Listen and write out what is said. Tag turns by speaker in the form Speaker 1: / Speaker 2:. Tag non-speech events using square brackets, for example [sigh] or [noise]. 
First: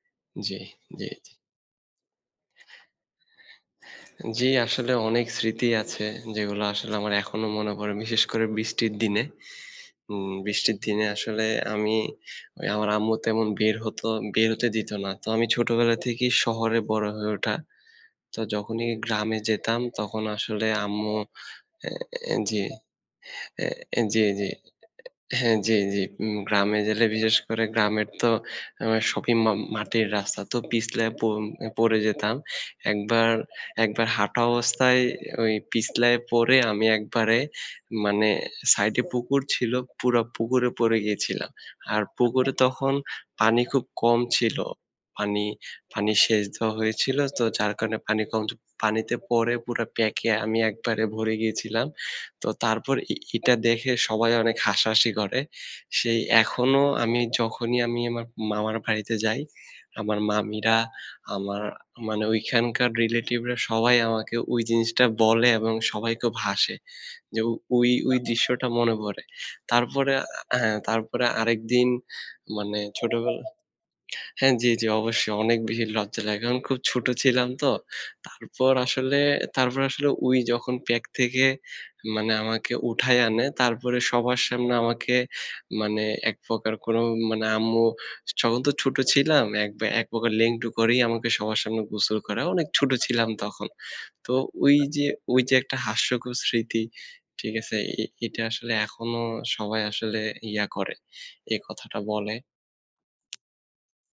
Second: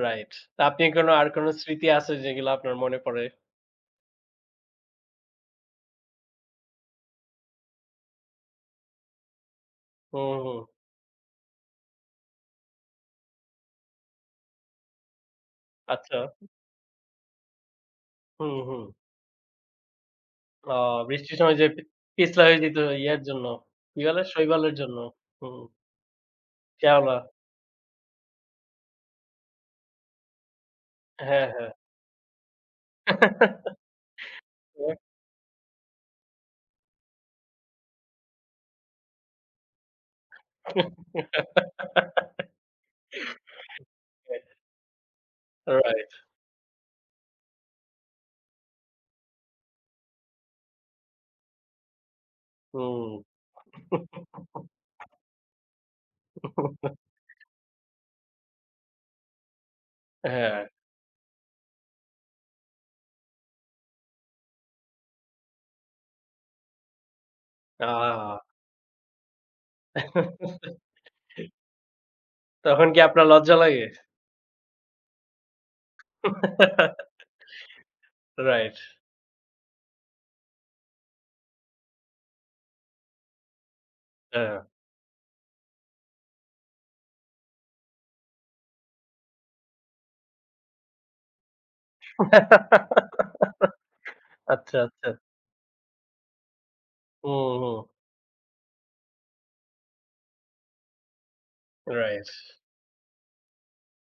Speaker 1: Right.
Speaker 2: জি,
Speaker 1: তা, আপনার
Speaker 2: জি,
Speaker 1: কোনো আর
Speaker 2: জি।
Speaker 1: কোনো স্মৃতি আছে যেগুলা আপনার মনে পড়ে?
Speaker 2: জি আসলে অনেক স্মৃতি আছে যেগুলো আসলে আমার এখনো মনে পড়ে। বিশেষ করে বৃষ্টির দিনে। উ
Speaker 1: হুম, হুম।
Speaker 2: বৃষ্টির দিনে আসলে আমি, আমার আম্মু তেমন বের হতো, বের হতে দিত না। তো আমি ছোটবেলা
Speaker 1: আচ্ছা।
Speaker 2: থেকেই
Speaker 1: উ
Speaker 2: শহরে বড় হয়ে ওঠা। তো
Speaker 1: হুম, হুম।
Speaker 2: যখনই গ্রামে যেতাম তখন আসলে
Speaker 1: আ
Speaker 2: আম্মু
Speaker 1: বৃষ্টির সময় যে পি
Speaker 2: এ
Speaker 1: পিছলা
Speaker 2: জি,
Speaker 1: যেত ইয়ার জন্য,
Speaker 2: এ
Speaker 1: কি
Speaker 2: এ
Speaker 1: বলে
Speaker 2: জি, জি
Speaker 1: শৈবালের জন্য। হু,
Speaker 2: হ্যাঁ জি, জি উ গ্রামে গেলে
Speaker 1: শ্যাওলা।
Speaker 2: বিশেষ করে গ্রামের তো আ সপিম মাটির রাস্তা। তো পিছলে প
Speaker 1: হ্যাঁ, হ্যাঁ।
Speaker 2: পড়ে যেতাম। একবার
Speaker 1: [chuckles]
Speaker 2: একবার হাঁটা
Speaker 1: [unintelligible]
Speaker 2: অবস্থায় ওই পিছলায় পড়ে আমি একবারে মানে সাইডে পুকুর ছিল, পুরা পুকুরে
Speaker 1: [laughs] হ্যাঁ।
Speaker 2: পড়ে গিয়েছিলাম। আর পুকুরে তখন পানি খুব কম
Speaker 1: Right.
Speaker 2: ছিল। পানি,
Speaker 1: Right.
Speaker 2: পানি শেষ দ হয়ে ছিল তো যার কারণে পানি কম। পানিতে পড়ে পুরা প্যাক এ আমি একবারে ভরে গিয়েছিলাম। তো তারপর
Speaker 1: হুম।
Speaker 2: ই ইটা দেখে সবাই অনেক হাসাহাসি
Speaker 1: [chuckles]
Speaker 2: করে। সেই এখনো আমি
Speaker 1: [chuckles]
Speaker 2: যখনই আমি আমার মামার বাড়িতে যাই আমার
Speaker 1: হ্যাঁ।
Speaker 2: মামিরা, আমার মানে ওইখানকার relative রা সবাই আমাকে ওই জিনিসটা বলে এবং সবাই খুব হাসে। যে ওই, ওই
Speaker 1: আহ!
Speaker 2: দৃশ্যটা মনে পড়ে।
Speaker 1: [chuckles] তখন
Speaker 2: তারপরে
Speaker 1: কি আপনার
Speaker 2: আ
Speaker 1: লজ্জা
Speaker 2: হ্যাঁ তারপরে
Speaker 1: লাগে?
Speaker 2: আরেকদিন মানে
Speaker 1: তখন কি আপনার
Speaker 2: ছোটবেলায়
Speaker 1: লজ্জা লাগে?
Speaker 2: হ্যাঁ, জি, জি অবশ্যই অনেক বেশি লজ্জা লাগে। কারণ খুব ছোট
Speaker 1: [chuckles]
Speaker 2: ছিলাম তো। তারপর
Speaker 1: Right.
Speaker 2: আসলে, তারপর আসলে ওই যখন প্যাক থেকে মানে আমাকে উঠায় আনে তারপরে সবার
Speaker 1: হ্যাঁ।
Speaker 2: সামনে আমাকে মানে একপ্রকার কোনো মানে আম্মু স তখন তো ছোট ছিলাম এক বা একপ্রকার লেংটু করেই আমাকে সবার সামনে গোসল করা। অনেক ছোট
Speaker 1: [laughs]
Speaker 2: ছিলাম তখন। তো ওই
Speaker 1: আচ্ছা,
Speaker 2: যে,
Speaker 1: আচ্ছা।
Speaker 2: ওই যে একটা হাস্যকর স্মৃতি।
Speaker 1: হুম,
Speaker 2: ঠিক
Speaker 1: হু।
Speaker 2: আছে? ই ইটা আসলে এখনো সবাই আসলে ইয়া করে, এ কথাটা বলে।
Speaker 1: Right.